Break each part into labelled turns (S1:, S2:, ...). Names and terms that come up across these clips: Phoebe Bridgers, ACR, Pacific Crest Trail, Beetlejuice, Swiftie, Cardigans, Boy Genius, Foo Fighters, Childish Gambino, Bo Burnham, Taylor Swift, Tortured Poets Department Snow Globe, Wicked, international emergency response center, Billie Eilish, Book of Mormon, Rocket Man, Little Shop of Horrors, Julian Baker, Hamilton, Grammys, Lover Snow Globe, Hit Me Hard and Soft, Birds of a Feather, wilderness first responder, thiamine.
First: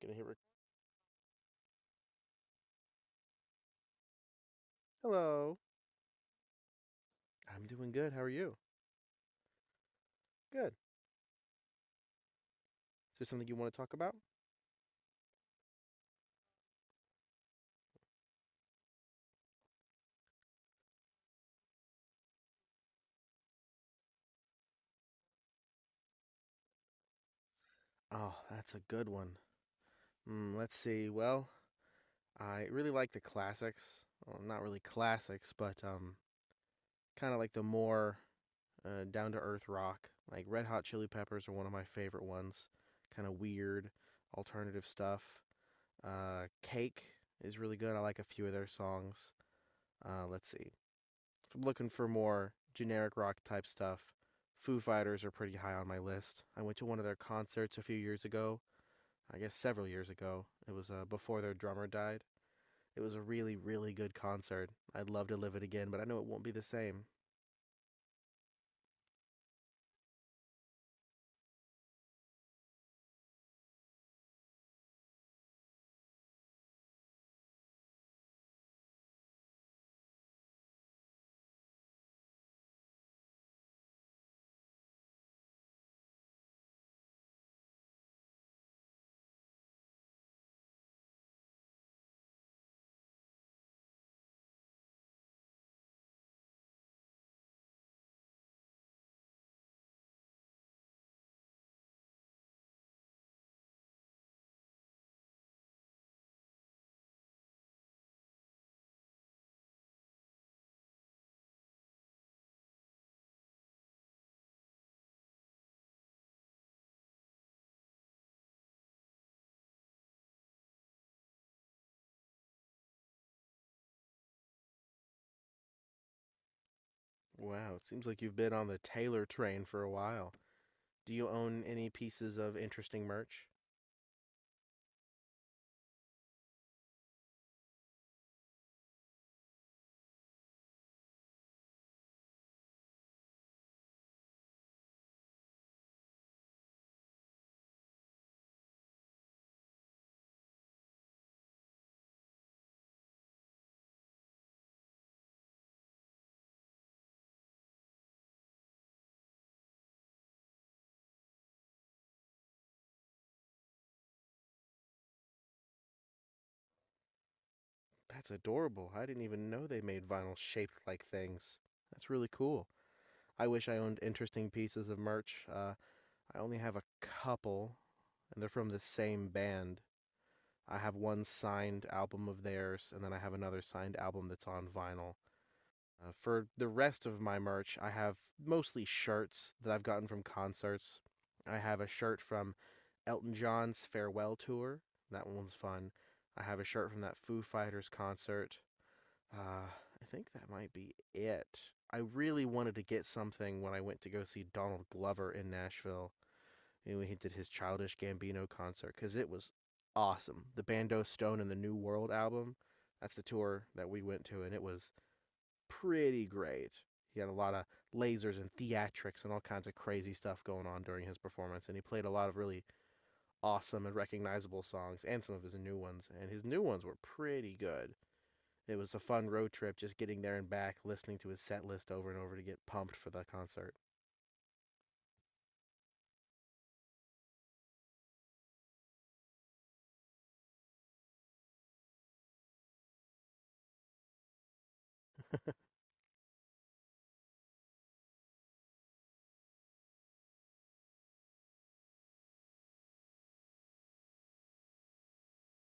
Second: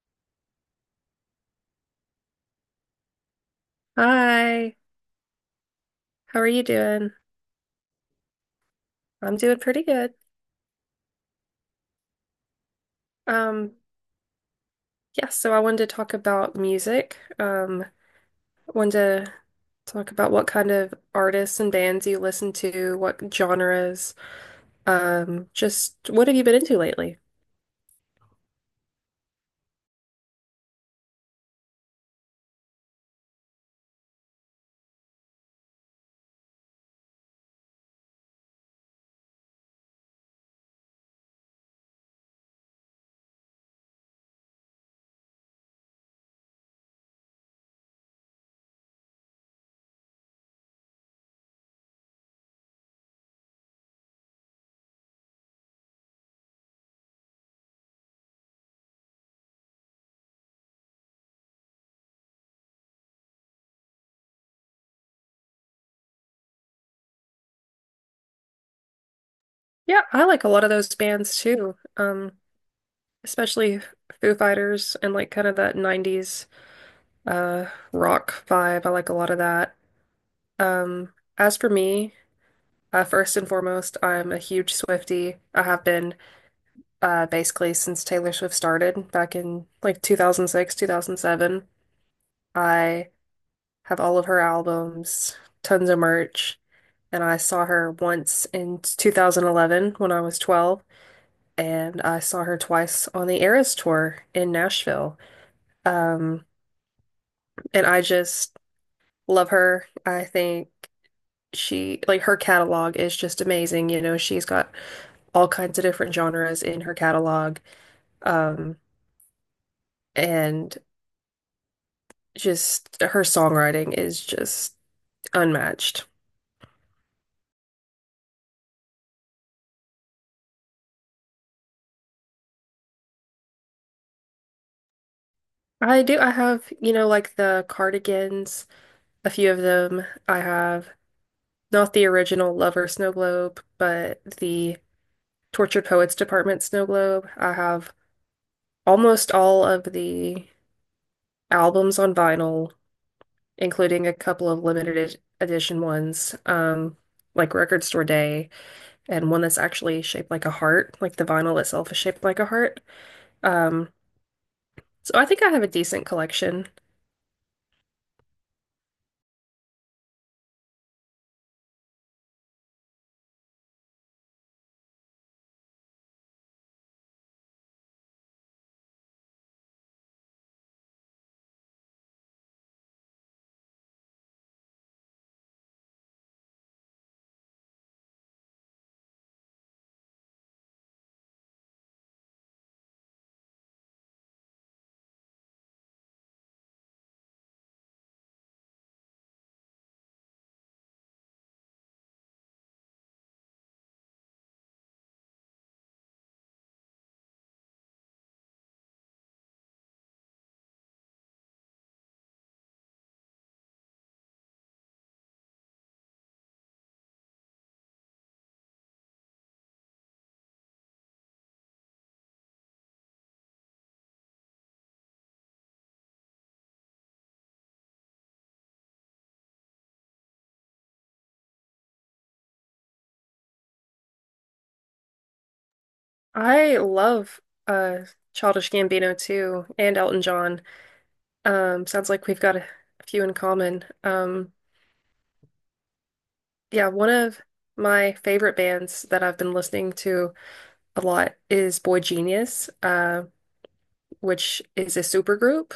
S1: Gonna hit rec-
S2: Hi,
S1: Hello.
S2: how are you doing?
S1: I'm doing good. How are you?
S2: I'm doing pretty good.
S1: Good. Is there something you want
S2: Um,
S1: to talk about?
S2: yeah, so I wanted to talk about music. I wanted to talk about what kind of artists and bands you listen to, what genres, just what have you been into lately?
S1: Oh, that's a good one. Mm, let's see. Well, I really like the classics. Well, not really classics, but kind of like the more down to earth rock. Like Red Hot Chili Peppers are one of my favorite ones. Kind of weird, alternative stuff. Cake is really good. I like a few of their songs. Let's see. If I'm looking for more generic rock type stuff, Foo Fighters are pretty high on my list. I went to one of their concerts a few years ago. I guess several years ago. It was before their drummer died. It was a really, really good concert. I'd love to live it again, but I know it won't be the same.
S2: Yeah, I like a lot of those bands too. Especially Foo Fighters and like kind of that 90s uh rock vibe. I like a lot of that. As for me, first and foremost, I'm a huge Swiftie. I have been basically since Taylor Swift started back in like 2006, 2007. I have all of her albums, tons of merch, and I saw her once in 2011 when I was 12, and I saw her twice on the Eras tour in Nashville. Um, and I just love her. I think she, like, her catalog is just amazing. You know, she's got all kinds of different genres in her catalog. Um, and just her songwriting is just unmatched.
S1: Wow, it seems like you've been on the Taylor train for a while. Do you own any pieces of interesting merch?
S2: I do, I have, you know, like the Cardigans, a few of them. I have not the original Lover Snow Globe, but the Tortured Poets Department Snow Globe. I have almost all of the albums on vinyl, including a couple of limited edition ones, like Record Store Day, and one that's actually shaped like a heart, like the vinyl itself is shaped like a heart. Um, so I think I have a decent collection.
S1: That's adorable. I didn't even know they made vinyl shaped like things. That's really cool. I wish I owned interesting pieces of merch. I only have a couple, and they're from the same band. I have one signed album of theirs, and then I have another signed album that's on vinyl. For the rest of my merch, I have mostly shirts that I've gotten from concerts. I have a shirt from Elton John's farewell tour. That one was fun. I have a shirt from that Foo Fighters concert. I think that might be it. I really wanted to get something when I went to go see Donald Glover in Nashville and when he did his Childish Gambino concert because it was awesome. The Bando Stone and the New World album. That's the tour that we went to, and it was pretty great. He had a lot of lasers and theatrics and all kinds of crazy stuff going on during his performance, and he played a lot of really awesome and recognizable songs and some of his new ones, and his new ones were pretty good. It was a fun road trip just getting there and back, listening to his set list over and over to get pumped for the concert.
S2: I love uh Childish Gambino too, and Elton John. Sounds like we've got a few in common. Yeah, one of my favorite bands that I've been listening to a lot is Boy Genius, which is a supergroup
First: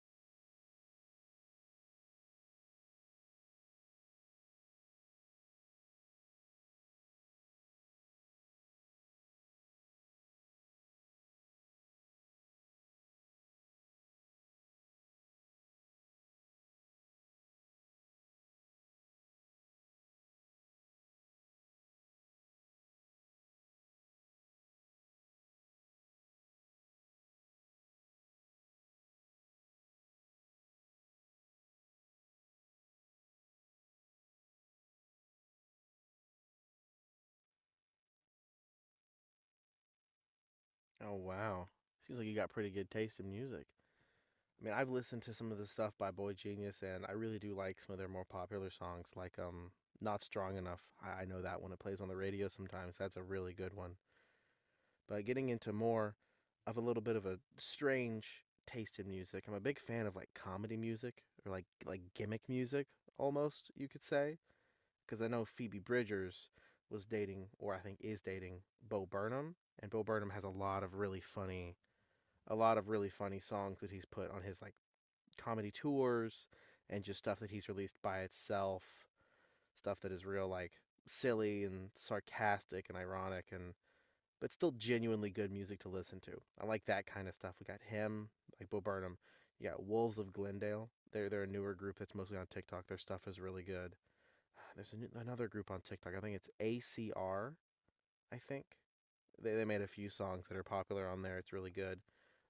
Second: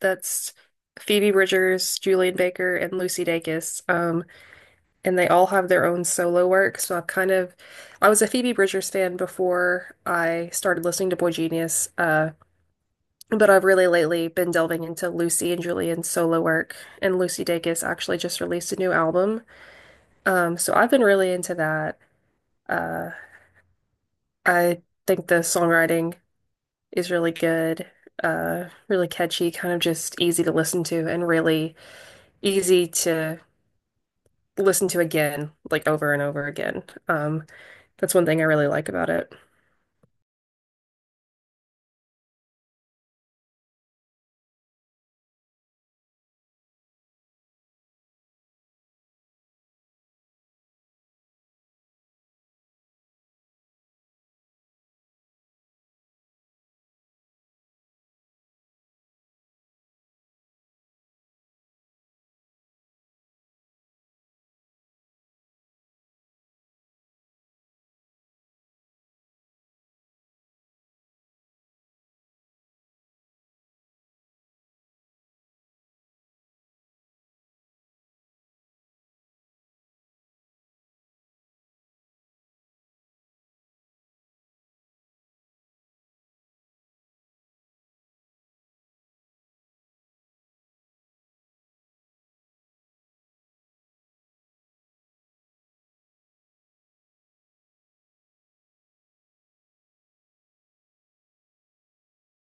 S2: that's Phoebe Bridgers, Julian Baker, and Lucy Dacus. And they all have their own solo work. So I've kind of I was a Phoebe Bridgers fan before I started listening to Boy Genius. But I've really lately been delving into Lucy and Julian's solo work, and Lucy Dacus actually just released a new album. So I've been really into that. Uh, I think the songwriting is really good, really catchy, kind of just easy to listen to, and really easy to listen to again, like over and over again. That's one thing I really like about it.
S1: Oh, wow. Seems like you got pretty good taste in music. I mean, I've listened to some of the stuff by Boy Genius, and I really do like some of their more popular songs, like "Not Strong Enough." I know that when it plays on the radio sometimes, that's a really good one. But getting into more of a little bit of a strange taste in music, I'm a big fan of like comedy music or like gimmick music, almost you could say, because I know Phoebe Bridgers was dating, or I think is dating, Bo Burnham, and Bo Burnham has a lot of really funny, a lot of really funny songs that he's put on his like comedy tours and just stuff that he's released by itself, stuff that is real like silly and sarcastic and ironic and but still genuinely good music to listen to. I like that kind of stuff. We got him, like Bo Burnham. You got Wolves of Glendale. They're a newer group that's mostly on TikTok. Their stuff is really good. Another group on TikTok. I think it's ACR. I think they made a few songs that are popular on there. It's really good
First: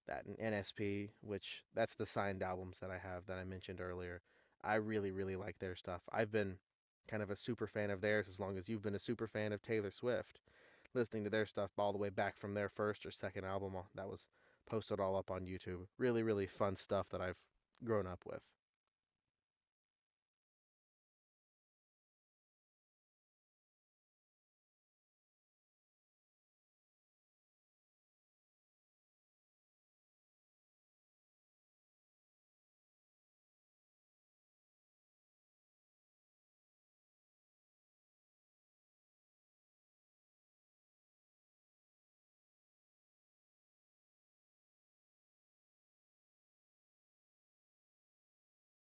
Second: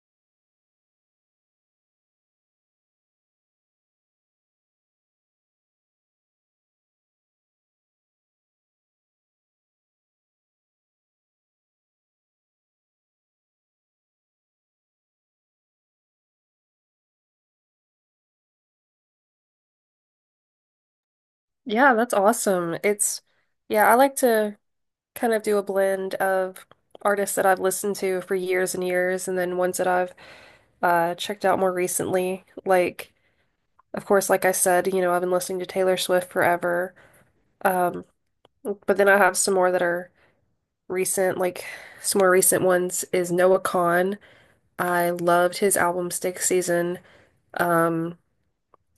S1: that NSP, which that's the signed albums that I have that I mentioned earlier. I really, really like their stuff. I've been kind of a super fan of theirs as long as you've been a super fan of Taylor Swift, listening to their stuff all the way back from their first or second album that was posted all up on YouTube. Really, really fun stuff that I've grown up with.
S2: Yeah, that's awesome. Yeah, I like to kind of do a blend of artists that I've listened to for years and years, and then ones that I've checked out more recently. Like, of course, like I said, you know, I've been listening to Taylor Swift forever. Um, but then I have some more that are recent, like some more recent ones is Noah Kahan. I loved his album Stick Season. Um,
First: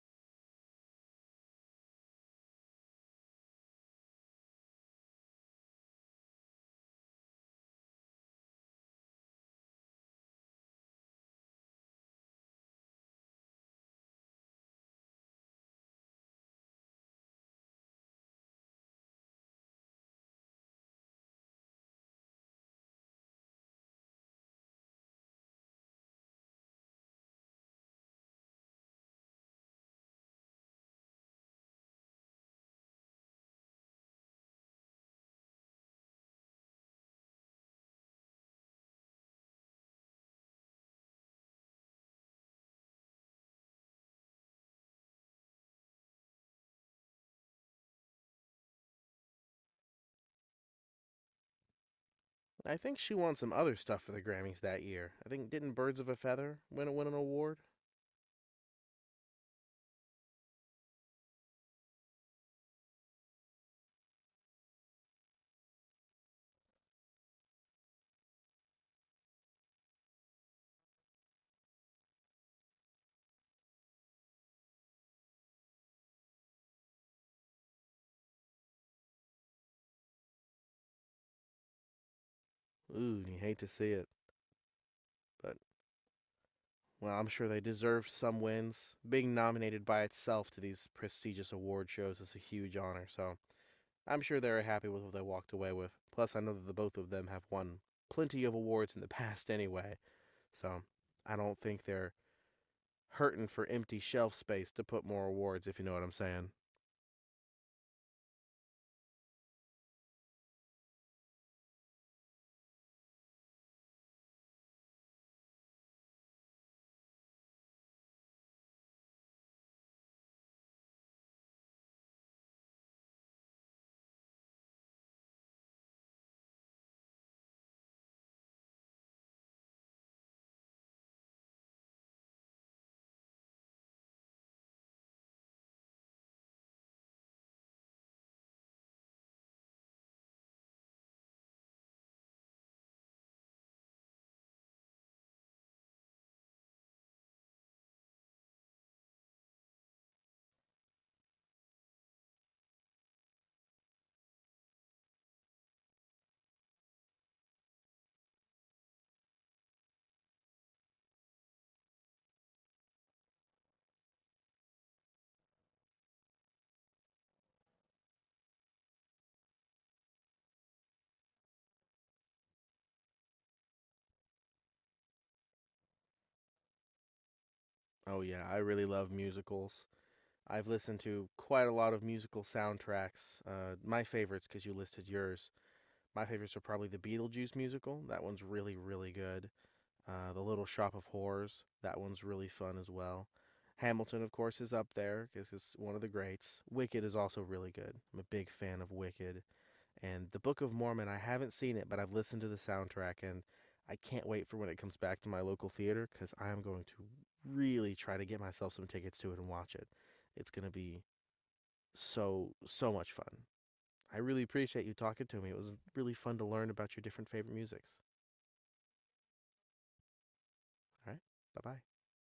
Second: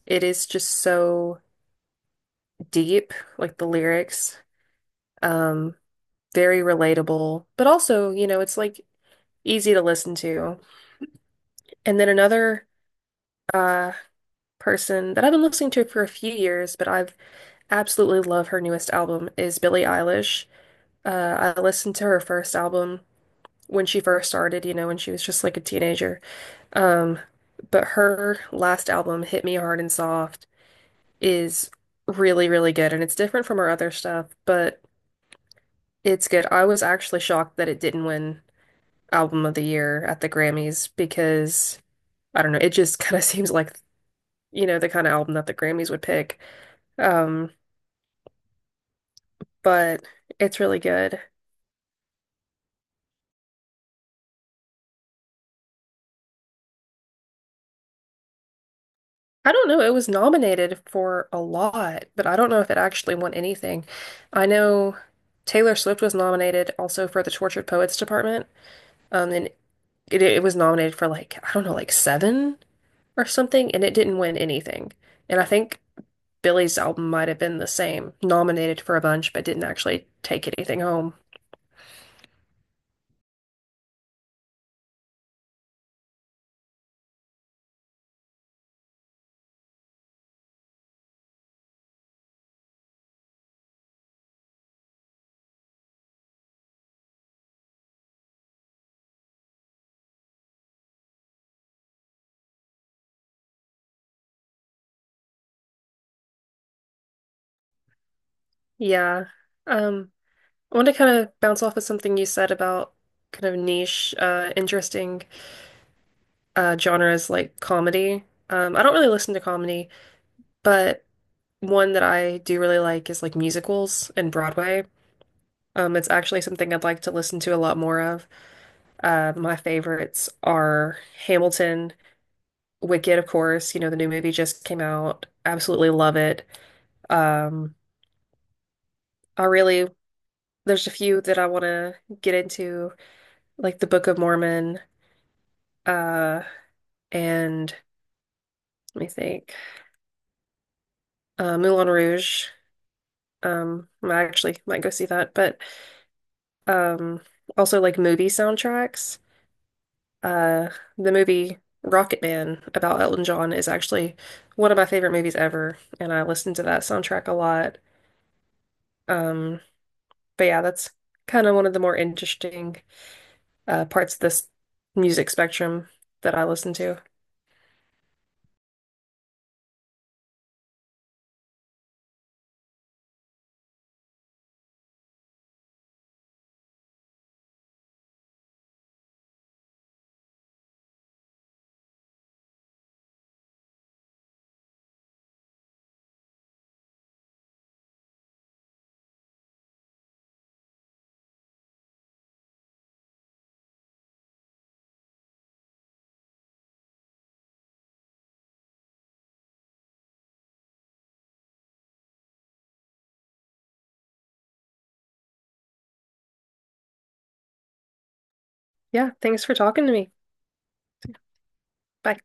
S2: it is just so deep, like the lyrics. Um, very relatable, but also, you know, it's like easy to listen to. And then another uh, person that I've been listening to for a few years, but I've absolutely love her newest album is Billie Eilish. I listened to her first album when she first started, you know, when she was just like a teenager. Um, but her last album, Hit Me Hard and Soft, is really, really good, and it's different from her other stuff, but it's good. I was actually shocked that it didn't win Album of the Year at the Grammys because I don't know, it just kind of seems like, you know, the kind of album that the Grammys would pick. Um, but it's really good.
S1: I think she won some other stuff for the Grammys that year. I think didn't Birds of a Feather win an award?
S2: I don't know, it was nominated for a lot, but I don't know if it actually won anything. I know Taylor Swift was nominated also for the Tortured Poets Department. And it was nominated for like, I don't know, like 7 or something, and it didn't win anything. And I think Billy's album might have been the same, nominated for a bunch, but didn't actually take anything home.
S1: Ooh, you hate to see it, but well, I'm sure they deserve some wins. Being nominated by itself to these prestigious award shows is a huge honor, so I'm sure they're happy with what they walked away with. Plus, I know that the both of them have won plenty of awards in the past anyway, so I don't think they're hurting for empty shelf space to put more awards, if you know what I'm saying.
S2: Yeah. Um, I want to kind of bounce off of something you said about kind of niche, interesting genres like comedy. I don't really listen to comedy, but one that I do really like is like musicals and Broadway. It's actually something I'd like to listen to a lot more of. My favorites are Hamilton, Wicked, of course. You know, the new movie just came out. Absolutely love it. Um, I really, there's a few that I want to get into, like the Book of Mormon, uh, and let me think, Moulin Rouge. I actually might go see that, but um, also like movie soundtracks. Uh, the movie Rocket Man about Elton John is actually one of my favorite movies ever, and I listen to that soundtrack a lot. Um, but yeah, that's kind of one of the more interesting parts of this music spectrum that I listen to.
S1: Oh, yeah, I really love musicals. I've listened to quite a lot of musical soundtracks. My favorites, because you listed yours. My favorites are probably the Beetlejuice musical. That one's really, really good. The Little Shop of Horrors. That one's really fun as well. Hamilton, of course, is up there because it's one of the greats. Wicked is also really good. I'm a big fan of Wicked. And The Book of Mormon, I haven't seen it, but I've listened to the soundtrack and I can't wait for when it comes back to my local theater because I am going to really try to get myself some tickets to it and watch it. It's going to be so, so much fun. I really appreciate you talking to me. It was really fun to learn about your different favorite musics.
S2: Yeah, thanks for talking to me.
S1: All right. Bye bye.
S2: Bye.